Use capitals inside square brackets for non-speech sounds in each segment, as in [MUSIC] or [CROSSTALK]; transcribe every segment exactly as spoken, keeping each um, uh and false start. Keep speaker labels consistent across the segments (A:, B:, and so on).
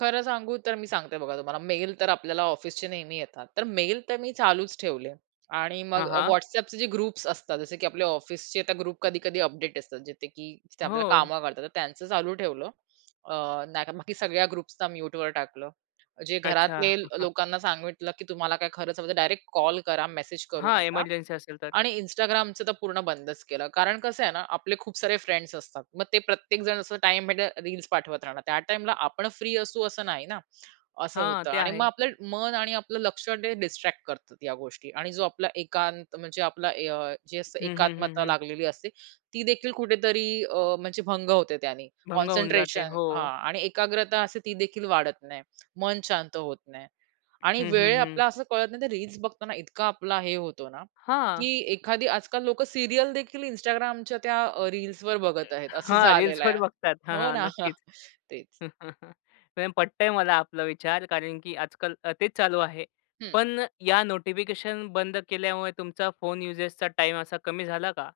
A: खरं सांगू तर मी सांगते बघा तुम्हाला. मेल तर आपल्याला ऑफिसचे नेहमी येतात. तर मेल तर मी चालूच ठेवले. आणि मग
B: हां,
A: अ,
B: हां.
A: WhatsAppचे जे ग्रुप्स असतात, जसे की आपले ऑफिसचे, त्या ग्रुप कधी-कधी अपडेट असतात, जिथे की आपल्याला
B: हो.
A: काम करता, तर त्यांचं चालू ठेवलं. अ, नाहीतर बाकी सगळ्या ग्रुप्सला म्यूटवर टाकलं. जे
B: अच्छा.
A: घरातले
B: [CHUCKLES]
A: लोकांना सांगितलं, की तुम्हाला काय खरंच हवं तर डायरेक्ट कॉल करा, मेसेज करू
B: हां,
A: नका.
B: ईमर्जन्सी असेल तर.
A: आणि Instagramचं तर पूर्ण बंदच केलं. कारण कसं आहे ना, आपले खूप सारे फ्रेंड्स असतात. मग ते प्रत्येक जण असं टाईम भेटेल, रील्स पाठवत राहणार. त्या टाईमला आपण फ्री असू, असं नाही ना? असं
B: हां,
A: होतं
B: ते
A: आणि मग
B: आहे.
A: आपलं मन आणि आपलं लक्ष, ते डिस्ट्रॅक्ट करतात या गोष्टी आणि जो आपला एकांत म्हणजे आपला अ, जे असतं
B: हं, हं, हं,
A: एकात्मता
B: हं.
A: लागलेली असते, ती देखील कुठेतरी अ, म्हणजे भंग होते त्यानी.
B: भंग होऊन जाते.
A: कॉन्सन्ट्रेशन
B: हो.
A: हां आणि एकाग्रता असे ती देखील वाढत नाही. मन शांत होत नाही. आणि
B: हं,
A: वेळ
B: हं, हं.
A: आपला असं कळत नाही तर रील्स बघताना इतका आपला हे होतो ना,
B: हां.
A: की एखादी आजकाल लोकं सीरियल देखील Instagramच्या त्या रील्सवर बघत आहेत, असं
B: हां.
A: झालेलं आहे.
B: रील्सवर बघतात. हां,
A: हो
B: हां.
A: ना
B: नक्कीच.
A: तेच.
B: [CHUCKLES] मॅम, पटतंय मला आपला विचार कारण, की आजकाल अ, तेच चालू आहे.
A: हं.
B: पण या नोटिफिकेशन बंद केल्यामुळे तुमचा फोन युजेचचा टाईम असा कमी झाला का?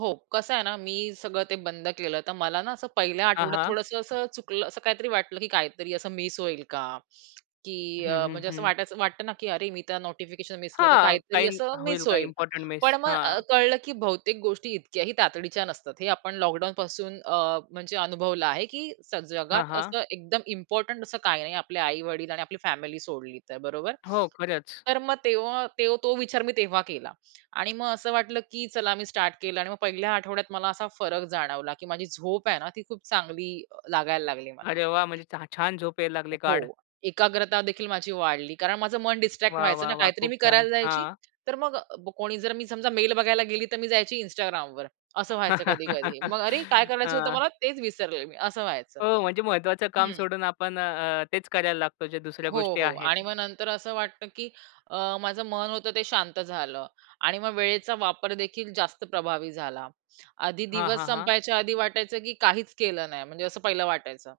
A: हो. कसं आहे ना, मी सगळं ते बंद केलं. तर मला ना, असं पहिल्या
B: हां,
A: आठवड्यात
B: हां.
A: थोडंसं असं चुकलं असं काहीतरी वाटलं, की काहीतरी असं मिस होईल का? की
B: हं,
A: अ,
B: हं,
A: म्हणजे असं
B: हं.
A: वाटायचं वाटतं ना, की अरे मी तर नोटिफिकेशन मिस केलं, तर
B: हां.
A: काहीतरी
B: काही
A: असं
B: होईल,
A: मिस
B: काही
A: होईल.
B: इम्पोर्टंट
A: पण
B: मिस.
A: मग अ,
B: हां.
A: कळलं, की बहुतेक गोष्टी इतक्या ही तातडीच्या नसतात. हे आपण लॉकडाउनपासून अ, म्हणजे अनुभवलं आहे, की स
B: हां,
A: जगात
B: हां.
A: असं एकदम इम्पोर्टंट असं काही नाही. आपले आई-वडील आणि आपली फॅमिली सोडली तर, बरोबर?
B: हो, खरंच.
A: तर मग तेव्हा तो तो विचार मी तेव्हा केला. आणि मग असं वाटलं, की चला मी स्टार्ट केलं आणि मग पहिल्या आठवड्यात मला असा फरक जाणवला, की माझी झोप आहे ना, ती खूप चांगली अ, लागायला लागली मला.
B: अरे, वाह! म्हणजे छा छान झोप यायला लागली
A: हो,
B: गाढ.
A: एकाग्रता देखील माझी वाढली. कारण माझं मन डिस्ट्रॅक्ट
B: वाह,
A: व्हायचं
B: वाह,
A: ना.
B: वाह!
A: काहीतरी
B: खूप
A: मी
B: छान.
A: करायला जायची.
B: हां.
A: तर मग कोणी जर, मी समजा मेल बघायला गेली, तर मी जायची Instagramवर. असं व्हायचं कधी-कधी. मग अरे! काय
B: [LAUGHS]
A: करायचं होतं
B: हां.
A: मला, तेच विसरले मी, असं व्हायचं.
B: हो. म्हणजे महत्त्वाचं काम
A: हं.
B: सोडून आपण अ, अ, तेच करायला लागतो, ज्या दुसऱ्या
A: हो,
B: गोष्टी
A: हो. आणि
B: आहेत.
A: मग नंतर असं वाटतं, की अ, माझं मन होतं ते शांत झालं. आणि मग वेळेचा वापर देखील जास्त प्रभावी झाला. आधी
B: हां,
A: दिवस
B: हां, हां.
A: संपायच्या आधी वाटायचं, की काहीच केलं नाही म्हणजे असं पहिलं वाटायचं.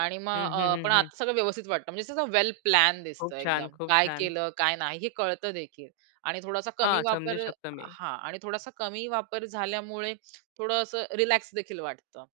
A: आणि
B: हं,
A: मग
B: हं,
A: अ, पण
B: हं, हं.
A: आता सगळं व्यवस्थित वाटतं. म्हणजे कसं वेल प्लॅन
B: खूप
A: दिसतं
B: छान,
A: एकदम,
B: खूप
A: काय
B: छान.
A: केलं काय नाही हे कळत देखील. आणि थोडासा कमी
B: हां, समजू
A: वापर
B: शकतो मी.
A: हां, आणि थोडासा कमी वापर झाल्यामुळे थोडं असं रिलॅक्स देखील वाटतं.